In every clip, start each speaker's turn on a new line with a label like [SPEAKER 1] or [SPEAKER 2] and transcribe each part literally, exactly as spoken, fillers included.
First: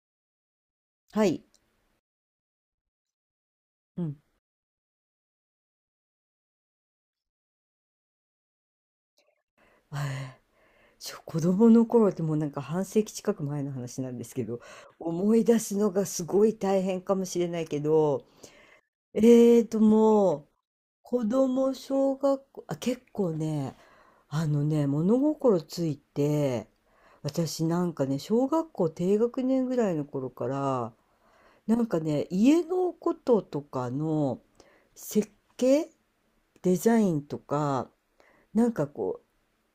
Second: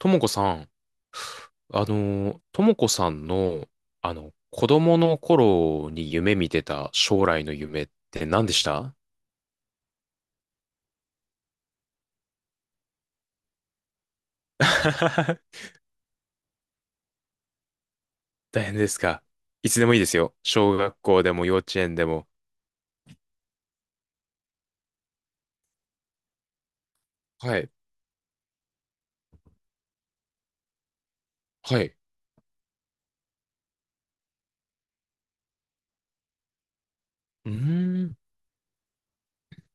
[SPEAKER 1] ともこさん、
[SPEAKER 2] はい。
[SPEAKER 1] あの、ともこさんの、
[SPEAKER 2] う
[SPEAKER 1] あ
[SPEAKER 2] ん。
[SPEAKER 1] の、子供の頃に夢見てた将来の夢って何でした？
[SPEAKER 2] えーしょ子供の頃ってもうなんか半世紀近く前の話なんですけど、思い出 すのがすごい大変かもしれないけど、
[SPEAKER 1] 大変ですか。
[SPEAKER 2] ええ
[SPEAKER 1] いつ
[SPEAKER 2] と
[SPEAKER 1] でもいいですよ。
[SPEAKER 2] もう、
[SPEAKER 1] 小学校
[SPEAKER 2] 子
[SPEAKER 1] でも幼
[SPEAKER 2] 供
[SPEAKER 1] 稚園で
[SPEAKER 2] 小
[SPEAKER 1] も。
[SPEAKER 2] 学校、あ、結構ね、あのね、物心ついて、
[SPEAKER 1] は
[SPEAKER 2] 私
[SPEAKER 1] い。
[SPEAKER 2] なんかね、小学校低学年ぐらいの頃から、な
[SPEAKER 1] は
[SPEAKER 2] ん
[SPEAKER 1] い。
[SPEAKER 2] かね、家のこととかの設計、デザインと
[SPEAKER 1] うー
[SPEAKER 2] か、
[SPEAKER 1] ん。
[SPEAKER 2] なんかこ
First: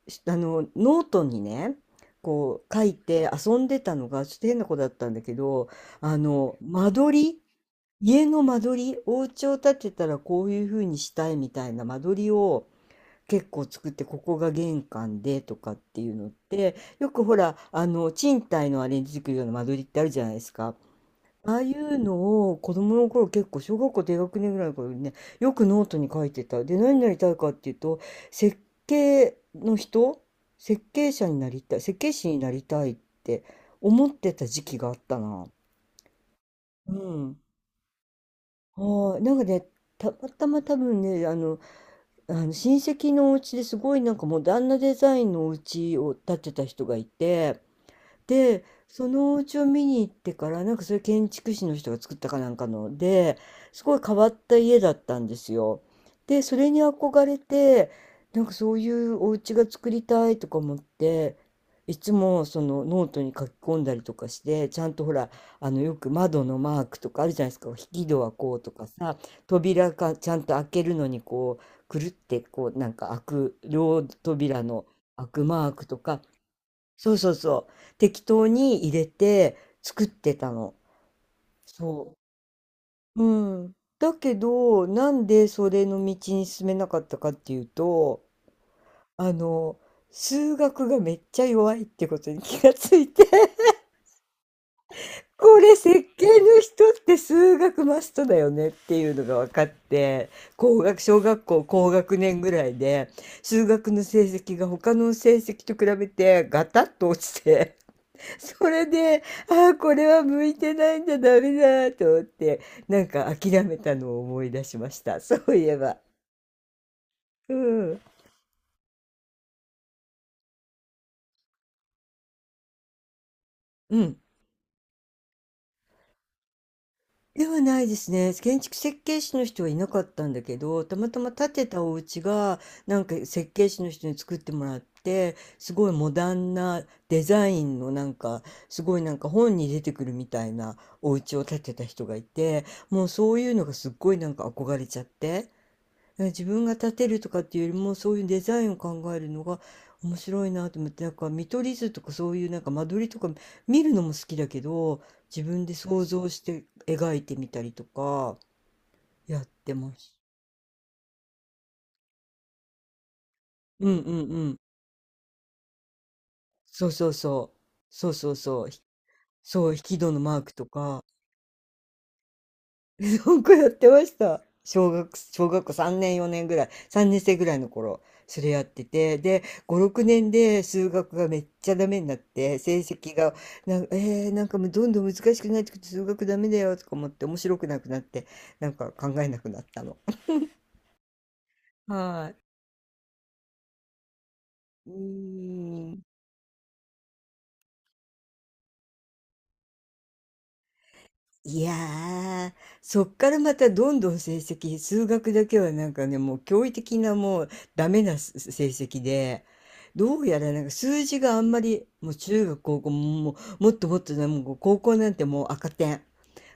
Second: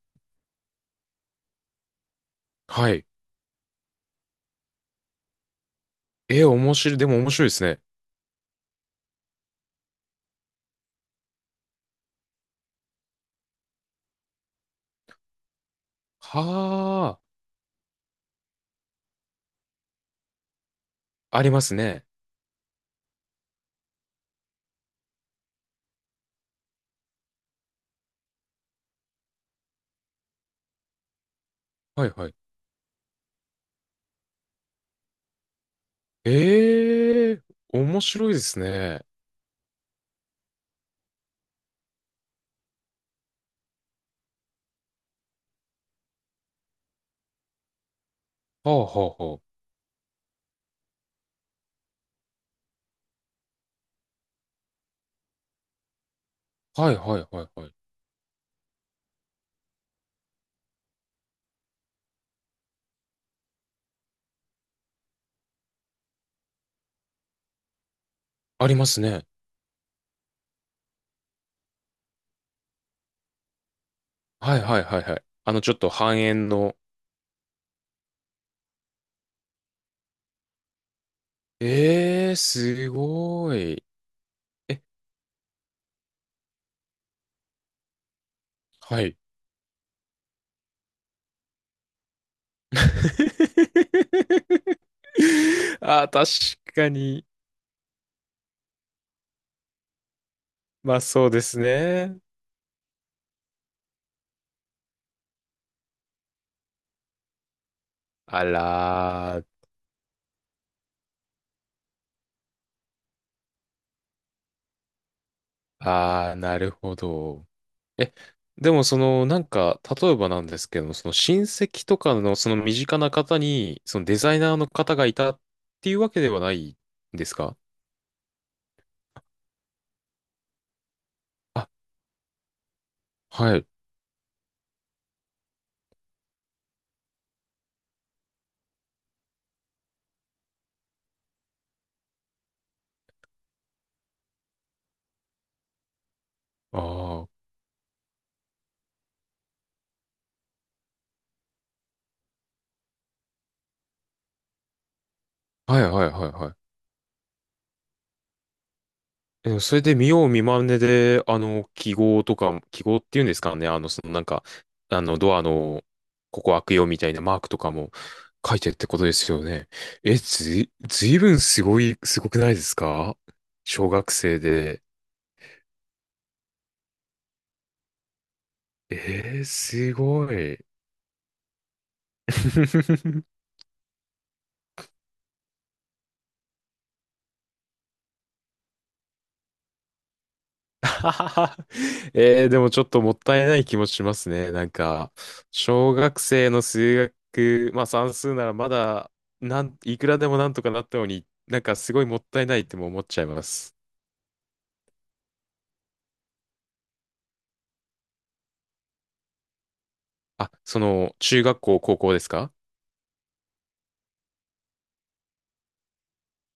[SPEAKER 2] しあのノートにねこう書
[SPEAKER 1] は
[SPEAKER 2] い
[SPEAKER 1] い。
[SPEAKER 2] て遊んでたのがちょっと変な子だったんだけど、あ
[SPEAKER 1] えー、
[SPEAKER 2] の
[SPEAKER 1] 面
[SPEAKER 2] 間
[SPEAKER 1] 白い。でも
[SPEAKER 2] 取
[SPEAKER 1] 面
[SPEAKER 2] り、
[SPEAKER 1] 白いですね。
[SPEAKER 2] 家の間取り、お家を建てたらこういう風にしたいみたいな間取りを結構作って、ここが玄関でとかっていうのって、よ
[SPEAKER 1] は
[SPEAKER 2] くほらあの賃貸のあれに出てくるような間取りってあるじゃないですか。
[SPEAKER 1] あ、あり
[SPEAKER 2] ああ
[SPEAKER 1] ま
[SPEAKER 2] い
[SPEAKER 1] す
[SPEAKER 2] う
[SPEAKER 1] ね。
[SPEAKER 2] のを子供の頃、結構小学校低学年ぐらいの頃にねよくノートに書いてた。で、何になりたいかっていうと、設計の人設計者になりたい、設
[SPEAKER 1] は
[SPEAKER 2] 計
[SPEAKER 1] いは
[SPEAKER 2] 士
[SPEAKER 1] い。
[SPEAKER 2] になりたいって思ってた時期があったな。う
[SPEAKER 1] え
[SPEAKER 2] ん。
[SPEAKER 1] え面白いですね。
[SPEAKER 2] はい。なんかね、たまたま多分ね、あの、あの親戚のお家ですごいなんかモダンなデザインのお家を建てた人がいて。で、
[SPEAKER 1] はあは
[SPEAKER 2] そ
[SPEAKER 1] あ
[SPEAKER 2] のお
[SPEAKER 1] は
[SPEAKER 2] 家を見に行ってから、なんかそれ建築士の人が作ったかなんかので、すごい変わった家だったんですよ。で、それに
[SPEAKER 1] あ。はいはい
[SPEAKER 2] 憧れ
[SPEAKER 1] はいはい。
[SPEAKER 2] て、なんかそういうお家が作りたいとか思って、いつもそのノートに書き込んだりとかして、ちゃんとほら、あのよく窓のマークとかあるじゃないですか、引き戸はこう
[SPEAKER 1] あ
[SPEAKER 2] と
[SPEAKER 1] りま
[SPEAKER 2] か
[SPEAKER 1] す
[SPEAKER 2] さ、
[SPEAKER 1] ね。
[SPEAKER 2] 扉がちゃんと開けるのにこう、くるってこうなんか開く、両
[SPEAKER 1] はい
[SPEAKER 2] 扉
[SPEAKER 1] はい
[SPEAKER 2] の
[SPEAKER 1] はいはい。
[SPEAKER 2] 開く
[SPEAKER 1] あの、
[SPEAKER 2] マ
[SPEAKER 1] ち
[SPEAKER 2] ー
[SPEAKER 1] ょっ
[SPEAKER 2] ク
[SPEAKER 1] と
[SPEAKER 2] と
[SPEAKER 1] 半
[SPEAKER 2] か、
[SPEAKER 1] 円の、
[SPEAKER 2] そうそうそう。適当に入れて作ってたの。そ
[SPEAKER 1] ええー、す
[SPEAKER 2] う。
[SPEAKER 1] ご
[SPEAKER 2] うん。
[SPEAKER 1] い。
[SPEAKER 2] だけ
[SPEAKER 1] え、
[SPEAKER 2] ど、なんでそれの道に進めなかったかっていうと、
[SPEAKER 1] はい。
[SPEAKER 2] あの、数学がめっちゃ弱いってことに気がついて、これ設
[SPEAKER 1] あ
[SPEAKER 2] 計
[SPEAKER 1] ー、
[SPEAKER 2] の
[SPEAKER 1] 確
[SPEAKER 2] 人
[SPEAKER 1] か
[SPEAKER 2] って
[SPEAKER 1] に。
[SPEAKER 2] 数学マストだよねっていうのが分かって、高
[SPEAKER 1] ま
[SPEAKER 2] 学、
[SPEAKER 1] あ
[SPEAKER 2] 小
[SPEAKER 1] そうで
[SPEAKER 2] 学
[SPEAKER 1] す
[SPEAKER 2] 校高学
[SPEAKER 1] ね。
[SPEAKER 2] 年ぐらいで、数学の成績が他の成績と比べてガタッと落ちて、
[SPEAKER 1] あ
[SPEAKER 2] それで、
[SPEAKER 1] らー、
[SPEAKER 2] ああ、これは向いてないんだ、ダメだと思って、なんか諦めたのを思い出しました。そういえば。
[SPEAKER 1] あー、なるほど。
[SPEAKER 2] うん。
[SPEAKER 1] え、でもその、なんか、例えばなんですけども、その親戚とかのその身近な方に、
[SPEAKER 2] う
[SPEAKER 1] そのデ
[SPEAKER 2] ん。
[SPEAKER 1] ザイナーの方がいたっていうわけではないんです
[SPEAKER 2] で
[SPEAKER 1] か？
[SPEAKER 2] はないですね。建築設計士の人はいなかったんだけど、たまたま建て
[SPEAKER 1] あ、
[SPEAKER 2] たお家が、なんか設
[SPEAKER 1] は
[SPEAKER 2] 計
[SPEAKER 1] い。
[SPEAKER 2] 士の人に作ってもらって、すごいモダンなデザインのなんか、すごいなんか本に出てくるみたいなお家を建てた人がいて、もうそういうのがすっごいなんか憧れちゃって。自分が
[SPEAKER 1] ああ、
[SPEAKER 2] 立てると
[SPEAKER 1] は
[SPEAKER 2] かっていうよりも、そういうデザインを考えるのが面白いなと思って、なんか見取り図とかそういうなんか間取りとか見るのも好きだけど、自分
[SPEAKER 1] い
[SPEAKER 2] で
[SPEAKER 1] はいは
[SPEAKER 2] 想
[SPEAKER 1] い
[SPEAKER 2] 像し
[SPEAKER 1] は
[SPEAKER 2] て
[SPEAKER 1] い。
[SPEAKER 2] 描いてみたりとかやっ
[SPEAKER 1] えでも
[SPEAKER 2] て
[SPEAKER 1] それ
[SPEAKER 2] ま
[SPEAKER 1] で見
[SPEAKER 2] す。
[SPEAKER 1] よう見まねで、あの、記号とか、記号っていうんですかね、あ
[SPEAKER 2] う
[SPEAKER 1] の、
[SPEAKER 2] ん
[SPEAKER 1] そ
[SPEAKER 2] う
[SPEAKER 1] のなん
[SPEAKER 2] ん
[SPEAKER 1] か、
[SPEAKER 2] うん。
[SPEAKER 1] あの、ドアの、ここ開くよ
[SPEAKER 2] そう
[SPEAKER 1] み
[SPEAKER 2] そ
[SPEAKER 1] た
[SPEAKER 2] う
[SPEAKER 1] いなマーク
[SPEAKER 2] そ
[SPEAKER 1] と
[SPEAKER 2] う。
[SPEAKER 1] かも
[SPEAKER 2] そうそう
[SPEAKER 1] 書い
[SPEAKER 2] そう。
[SPEAKER 1] てっ
[SPEAKER 2] ひ
[SPEAKER 1] てことですよね。
[SPEAKER 2] そう、引き戸
[SPEAKER 1] え、
[SPEAKER 2] のマー
[SPEAKER 1] ず
[SPEAKER 2] クと
[SPEAKER 1] い、
[SPEAKER 2] か。
[SPEAKER 1] ずいぶんすごい、すごくないですか？
[SPEAKER 2] 本校やっ
[SPEAKER 1] 小
[SPEAKER 2] てま
[SPEAKER 1] 学
[SPEAKER 2] し
[SPEAKER 1] 生
[SPEAKER 2] た。
[SPEAKER 1] で。
[SPEAKER 2] 小学、小学校さんねん、よねんぐらい、さんねん生ぐらいの頃、それやってて、
[SPEAKER 1] え
[SPEAKER 2] で、
[SPEAKER 1] ー、
[SPEAKER 2] ご、
[SPEAKER 1] す
[SPEAKER 2] ろくねん
[SPEAKER 1] ごい。
[SPEAKER 2] で数学がめっちゃダメになって、成績 が、なんか、えー、なんかもうどんどん難しくなってくて、数学ダメだよとか思って、面白くなくなって、なんか考えなくなったの。
[SPEAKER 1] ははは
[SPEAKER 2] はい。
[SPEAKER 1] えー、でもちょっともったいない気もしますね。なん
[SPEAKER 2] う
[SPEAKER 1] か、
[SPEAKER 2] ー
[SPEAKER 1] 小
[SPEAKER 2] ん。
[SPEAKER 1] 学生の数学、まあ算数ならまだ、なん、いくらでもなんとかなったのに、な
[SPEAKER 2] い
[SPEAKER 1] ん
[SPEAKER 2] や
[SPEAKER 1] かすごいもったいな
[SPEAKER 2] ー、
[SPEAKER 1] いっても思
[SPEAKER 2] そ
[SPEAKER 1] っ
[SPEAKER 2] っ
[SPEAKER 1] ちゃい
[SPEAKER 2] から
[SPEAKER 1] ま
[SPEAKER 2] また
[SPEAKER 1] す。
[SPEAKER 2] どんどん成績、数学だけはなんかね、もう驚異的なもうダメなす成績で、どうや
[SPEAKER 1] あ、
[SPEAKER 2] らなんか
[SPEAKER 1] そ
[SPEAKER 2] 数
[SPEAKER 1] の、
[SPEAKER 2] 字があ
[SPEAKER 1] 中
[SPEAKER 2] んま
[SPEAKER 1] 学校、
[SPEAKER 2] り、
[SPEAKER 1] 高
[SPEAKER 2] も
[SPEAKER 1] 校
[SPEAKER 2] う
[SPEAKER 1] です
[SPEAKER 2] 中
[SPEAKER 1] か？
[SPEAKER 2] 学、高校も、もうもっともっとだ、もう高校なんてもう赤点。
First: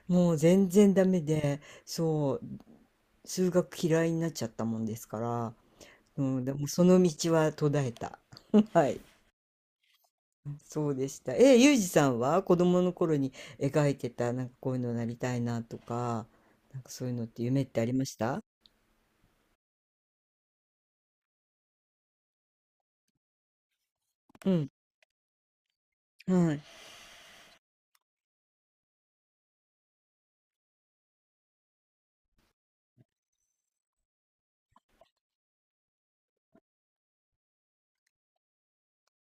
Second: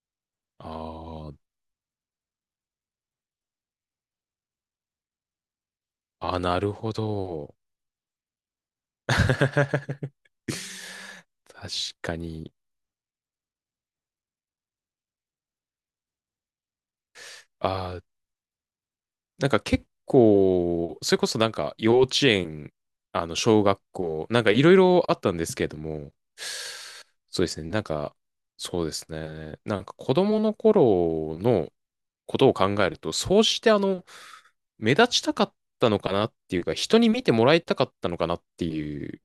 [SPEAKER 2] もう
[SPEAKER 1] あ
[SPEAKER 2] 全然ダメ
[SPEAKER 1] ー
[SPEAKER 2] で、そう、数学嫌いになっちゃったもんですから、う
[SPEAKER 1] あ、
[SPEAKER 2] ん、で
[SPEAKER 1] な
[SPEAKER 2] も
[SPEAKER 1] る
[SPEAKER 2] そ
[SPEAKER 1] ほ
[SPEAKER 2] の道は
[SPEAKER 1] ど。
[SPEAKER 2] 途絶えた。はい。そうでした。え、
[SPEAKER 1] 確
[SPEAKER 2] ゆうじさ
[SPEAKER 1] か
[SPEAKER 2] んは
[SPEAKER 1] に。
[SPEAKER 2] 子供の頃に描いてた、なんかこういうのなりたいなとか、なんかそういうのって夢ってあり
[SPEAKER 1] ああ、
[SPEAKER 2] ました？
[SPEAKER 1] なんか結構、それこそなんか幼稚園、あの小学校、なん
[SPEAKER 2] う
[SPEAKER 1] かい
[SPEAKER 2] ん。
[SPEAKER 1] ろいろあったんですけれども、
[SPEAKER 2] はい。
[SPEAKER 1] そうですね、なんか、そうですね、なんか子供の頃のことを考えると、そうしてあの、目立ちたかったのかなっていうか、人に見てもらいたかったのかなっていう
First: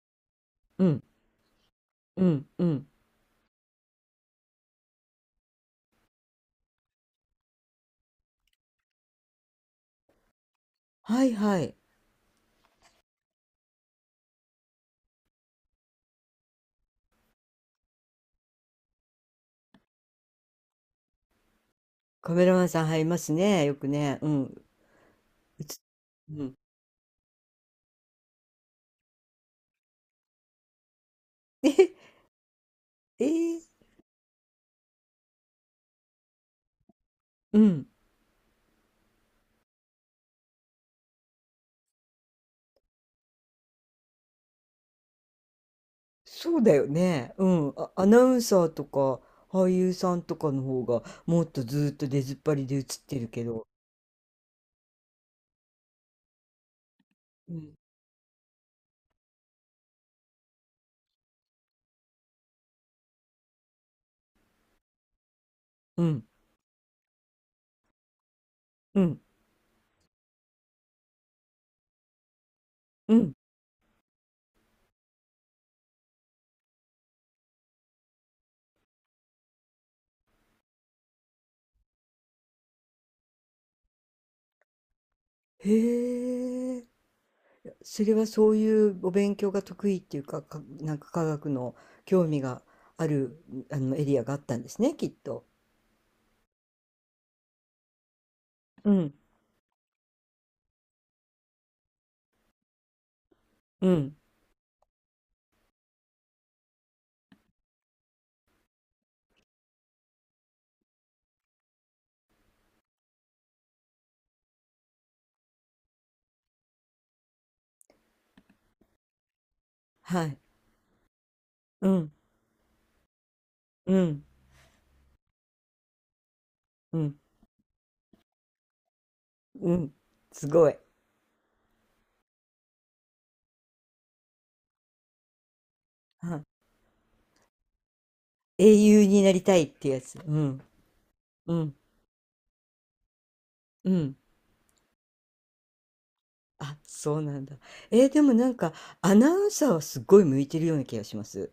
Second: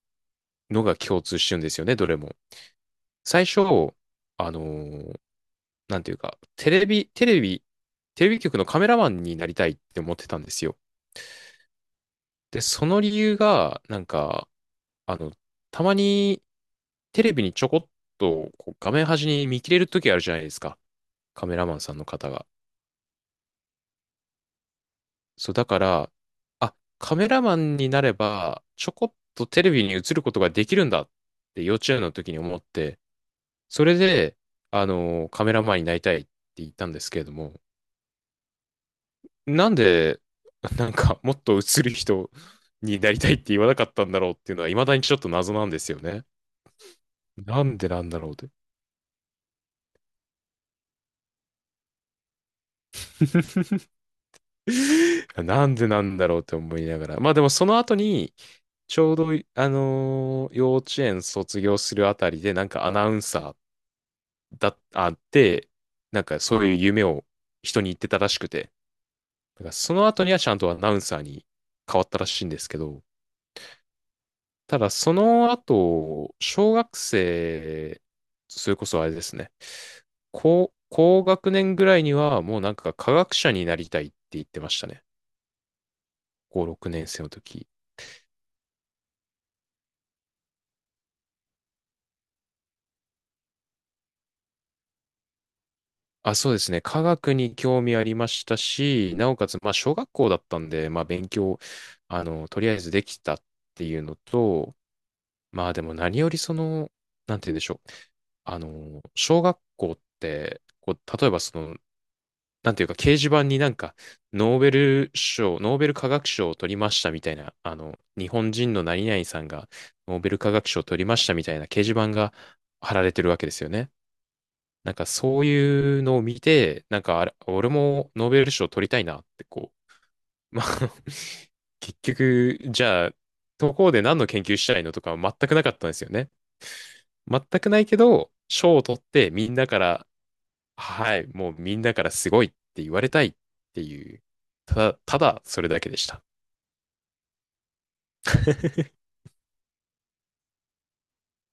[SPEAKER 2] う
[SPEAKER 1] のが
[SPEAKER 2] ん。
[SPEAKER 1] 共通してるんですよね、どれ
[SPEAKER 2] う
[SPEAKER 1] も。
[SPEAKER 2] ん。うん。
[SPEAKER 1] 最初、あのーなんていうか、テレビ、テレビ、テレビ局のカメラマンになりたいって思ってたんですよ。
[SPEAKER 2] はいはい。
[SPEAKER 1] で、その理由が、なんか、あの、たまにテレビにちょこっとこう画面端に見切れる時あるじゃないですか。カメラマンさんの方
[SPEAKER 2] カメ
[SPEAKER 1] が。
[SPEAKER 2] ラマンさん入りますね。よくね。うん。
[SPEAKER 1] そう、
[SPEAKER 2] う
[SPEAKER 1] だか
[SPEAKER 2] つ、
[SPEAKER 1] ら、
[SPEAKER 2] うん。
[SPEAKER 1] あ、カメラマンになれば、ちょこっとテレビに映ることができるんだって幼稚
[SPEAKER 2] え、
[SPEAKER 1] 園の時に思って、
[SPEAKER 2] えー
[SPEAKER 1] それで、あの、カメラマンになりたいって言ったんですけれども、
[SPEAKER 2] うん。
[SPEAKER 1] なんで、なんか、もっと映る人になりたいって言わなかったんだろうっていうのは、未だにちょっと謎なんですよね。
[SPEAKER 2] そうだよね。う
[SPEAKER 1] な
[SPEAKER 2] ん。
[SPEAKER 1] んで
[SPEAKER 2] あ、
[SPEAKER 1] な
[SPEAKER 2] ア
[SPEAKER 1] ん
[SPEAKER 2] ナ
[SPEAKER 1] だ
[SPEAKER 2] ウ
[SPEAKER 1] ろうっ
[SPEAKER 2] ン
[SPEAKER 1] て。
[SPEAKER 2] サーとか俳優さんとかの方がもっとずーっと出ずっぱりで映ってるけど。
[SPEAKER 1] なんでなんだろうって思いながら。まあでも
[SPEAKER 2] う
[SPEAKER 1] そ
[SPEAKER 2] ん。
[SPEAKER 1] の後に、ちょうど、あのー幼稚園卒業するあたりで、なんかアナウンサーだ、あって、
[SPEAKER 2] う
[SPEAKER 1] なん
[SPEAKER 2] ん。
[SPEAKER 1] かそういう夢を人に言ってたらしくて、
[SPEAKER 2] うん。
[SPEAKER 1] だからその後にはちゃんとアナウンサーに変わったらしいんですけど、
[SPEAKER 2] うん。
[SPEAKER 1] ただその後、小学生、それこそあれですね、高、高学年ぐらいにはもうなんか科学者になりたいって言ってましたね。
[SPEAKER 2] へ
[SPEAKER 1] 高
[SPEAKER 2] え。
[SPEAKER 1] ろくねん生の時。
[SPEAKER 2] それはそういうお勉強が得意っていうか、か、なんか科学の興味がある、あの、エリアがあったんですね、きっと。
[SPEAKER 1] あ、そうですね。科学に興味ありました
[SPEAKER 2] うん、
[SPEAKER 1] し、なおかつ、まあ、小学校だったんで、まあ、勉強、あの、とりあえずできたって
[SPEAKER 2] う
[SPEAKER 1] いう
[SPEAKER 2] ん、
[SPEAKER 1] のと、まあ、でも何よりその、なんて言うんでしょう。あの、小学校って、こう、例えばその、なんていうか、掲示板になんか、ノーベル賞、ノーベル化学賞を取りましたみたいな、あの、日本人の何々さんが、ノー
[SPEAKER 2] は
[SPEAKER 1] ベ
[SPEAKER 2] い、
[SPEAKER 1] ル化学賞を取りましたみたいな掲
[SPEAKER 2] う
[SPEAKER 1] 示板
[SPEAKER 2] ん、
[SPEAKER 1] が貼られてるわけですよね。
[SPEAKER 2] うん、
[SPEAKER 1] なんかそういうのを見て、
[SPEAKER 2] う
[SPEAKER 1] なん
[SPEAKER 2] ん、
[SPEAKER 1] かあれ、俺もノーベル賞取りたいなって
[SPEAKER 2] う
[SPEAKER 1] こ
[SPEAKER 2] ん、す
[SPEAKER 1] う、まあ
[SPEAKER 2] ごい。
[SPEAKER 1] 結局、じゃあ、どこで何の研究したいのとかは全くなかったんですよね。
[SPEAKER 2] はい、
[SPEAKER 1] 全くないけど、
[SPEAKER 2] 英
[SPEAKER 1] 賞を取っ
[SPEAKER 2] 雄に
[SPEAKER 1] て
[SPEAKER 2] なり
[SPEAKER 1] みん
[SPEAKER 2] たい
[SPEAKER 1] な
[SPEAKER 2] っ
[SPEAKER 1] か
[SPEAKER 2] てや
[SPEAKER 1] ら、
[SPEAKER 2] つ。うん、
[SPEAKER 1] はい、も
[SPEAKER 2] う
[SPEAKER 1] う
[SPEAKER 2] ん、
[SPEAKER 1] みんなからすごいって言われたいって
[SPEAKER 2] うん。
[SPEAKER 1] いう、ただ、ただそれだけでした。
[SPEAKER 2] あ、そうなんだ。えーでもなんか、アナウンサーはすごい向いてるような気がします。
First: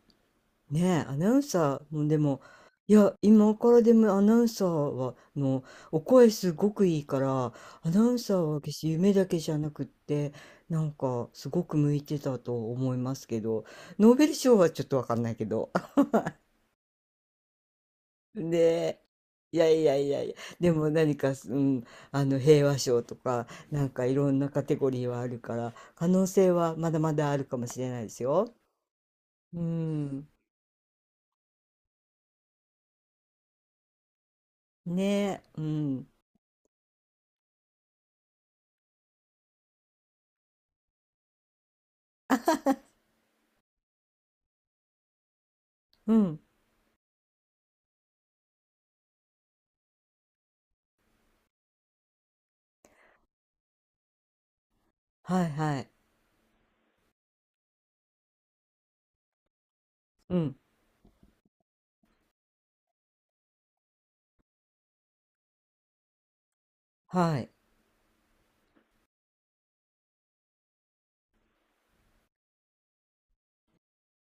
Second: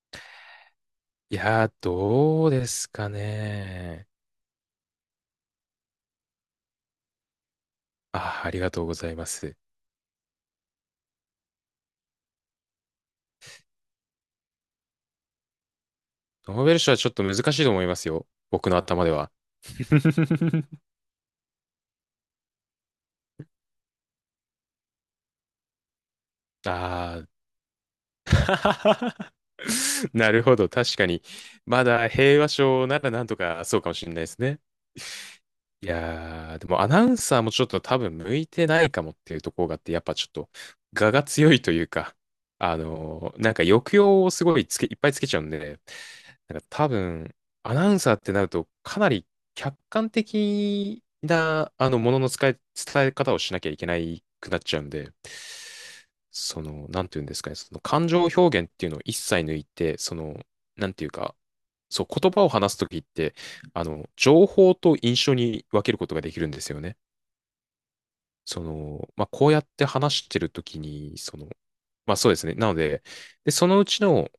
[SPEAKER 2] ねえ、アナ
[SPEAKER 1] い
[SPEAKER 2] ウン
[SPEAKER 1] やー、
[SPEAKER 2] サーもでも、
[SPEAKER 1] どうです
[SPEAKER 2] い
[SPEAKER 1] か
[SPEAKER 2] や、今からで
[SPEAKER 1] ね。
[SPEAKER 2] もアナウンサーは、の、お声すごくいいから、アナウンサー
[SPEAKER 1] あー、あり
[SPEAKER 2] は
[SPEAKER 1] が
[SPEAKER 2] 決し
[SPEAKER 1] とう
[SPEAKER 2] て
[SPEAKER 1] ござ
[SPEAKER 2] 夢
[SPEAKER 1] い
[SPEAKER 2] だ
[SPEAKER 1] ま
[SPEAKER 2] けじ
[SPEAKER 1] す。
[SPEAKER 2] ゃなくって、なんか、すごく向いてたと思いますけど、ノーベル賞はちょっとわかんないけど。
[SPEAKER 1] ノーベル賞はちょっと難しいと思いますよ。僕の
[SPEAKER 2] ね
[SPEAKER 1] 頭では。
[SPEAKER 2] いやいやいやいや、で も何か、うん、あの、平和賞とか、なんかいろんなカテゴリーはあるから、可能性はまだま
[SPEAKER 1] あ
[SPEAKER 2] だあるかもしれないですよ。
[SPEAKER 1] あ。
[SPEAKER 2] うん。
[SPEAKER 1] なるほど。確かに。まだ平和賞ならなんとかそうかもしれないですね。
[SPEAKER 2] ねえ、う
[SPEAKER 1] い
[SPEAKER 2] ん。
[SPEAKER 1] やー、でもアナウンサーもちょっと多分向いてないかもっていうところがあって、やっぱちょっと、我が強いというか、あのーなんか抑揚をすごいつけ、いっぱいつけちゃうんで、
[SPEAKER 2] うん。
[SPEAKER 1] なんか多分、アナウンサーってなると、かなり客観的な、あの、ものの使い、伝え方をしなきゃいけないくなっちゃうんで、
[SPEAKER 2] はいはい。
[SPEAKER 1] その、なんていうんですかね、その感情表現っていうのを一切抜いて、そ
[SPEAKER 2] う
[SPEAKER 1] の、
[SPEAKER 2] ん、
[SPEAKER 1] なんていうか、そう、言葉を話すときって、あの、情報と印象に分けることができるんですよね。
[SPEAKER 2] はい。
[SPEAKER 1] その、まあ、こうやって話してるときに、その、まあ、そうですね。なので、で、そのうちの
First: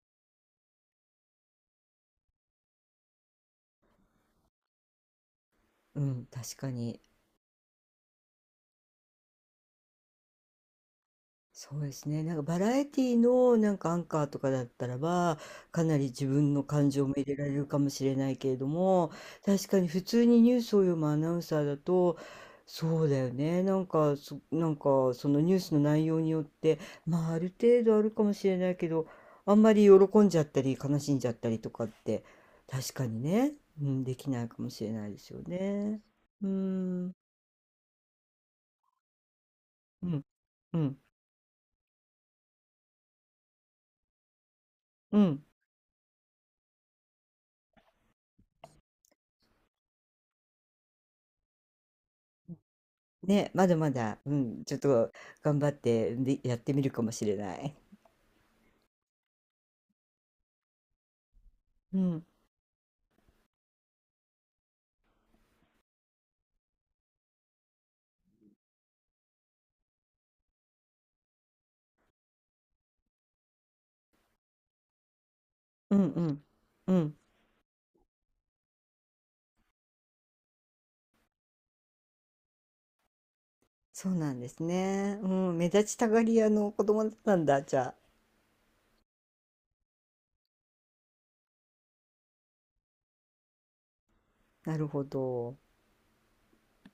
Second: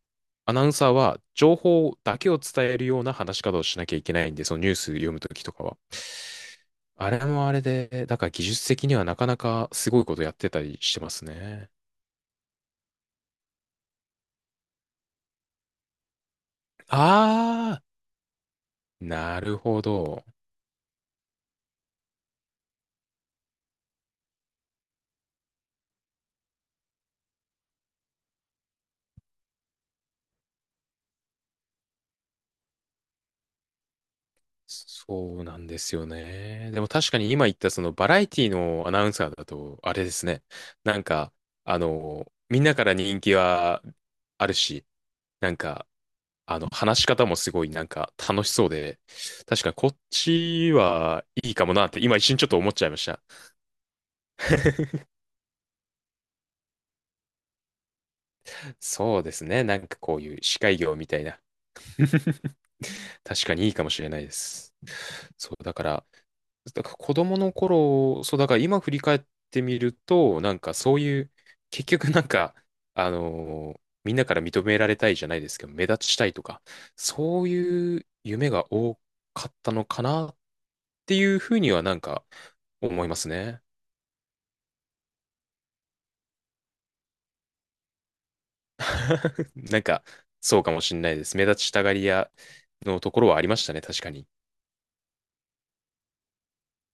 [SPEAKER 1] アナウンサーは、情報だけを伝えるような話し方をしなきゃいけないんで、そのニュース読むときとかは。
[SPEAKER 2] うん、確かに。
[SPEAKER 1] あれもあれで、だから技術的にはなかなかすごいことやってたりしてますね。
[SPEAKER 2] そうですね。なんかバラエティのなんかアンカーとかだったらば、かなり自分の感情も入れられるか
[SPEAKER 1] あ
[SPEAKER 2] もしれないけれど
[SPEAKER 1] ー、
[SPEAKER 2] も、
[SPEAKER 1] なる
[SPEAKER 2] 確か
[SPEAKER 1] ほ
[SPEAKER 2] に普通
[SPEAKER 1] ど。
[SPEAKER 2] にニュースを読むアナウンサーだと、そうだよね。なんか、そ、なんかそのニュースの内容によって、まあある程度あるかもしれないけど、あんまり喜んじゃったり悲しんじゃったりとかって、確かにね、うん、できないかもしれないです
[SPEAKER 1] そ
[SPEAKER 2] よ
[SPEAKER 1] うなんです
[SPEAKER 2] ね。
[SPEAKER 1] よ
[SPEAKER 2] うー
[SPEAKER 1] ね。でも確
[SPEAKER 2] ん、
[SPEAKER 1] かに今言ったそのバラエティのアナウンサーだと、あれ
[SPEAKER 2] う
[SPEAKER 1] で
[SPEAKER 2] ん、
[SPEAKER 1] すね。
[SPEAKER 2] う
[SPEAKER 1] な
[SPEAKER 2] ん。
[SPEAKER 1] んか、あの、みんなから人気はあるし、
[SPEAKER 2] うん。
[SPEAKER 1] なんか、あの、話し方もすごいなんか楽しそうで、確かにこっちはいいかもなって今一瞬ちょっと思っちゃいました。
[SPEAKER 2] ね、まだまだ、うん、ちょっと頑張って、で、やってみるかもしれない。
[SPEAKER 1] そうですね。なんかこういう司会業みたいな。
[SPEAKER 2] うん、
[SPEAKER 1] 確かにいいかもしれないです。そう、だから、だから、子供の頃、そう、だから今振り返ってみると、なんかそういう、結局なんか、あのーみんなから認められたいじゃないですけど、目
[SPEAKER 2] うん、
[SPEAKER 1] 立ち
[SPEAKER 2] う
[SPEAKER 1] たい
[SPEAKER 2] ん、
[SPEAKER 1] とか、
[SPEAKER 2] うん。
[SPEAKER 1] そういう夢が多かったのかなっていうふうにはなんか思いますね。
[SPEAKER 2] そうなんですね。うん、目立ちたがり屋の子供だったんだ、じゃ
[SPEAKER 1] なんか、そうかもしれないです。目立ちたがり屋のところはありましたね、確かに。
[SPEAKER 2] あ。なるほど。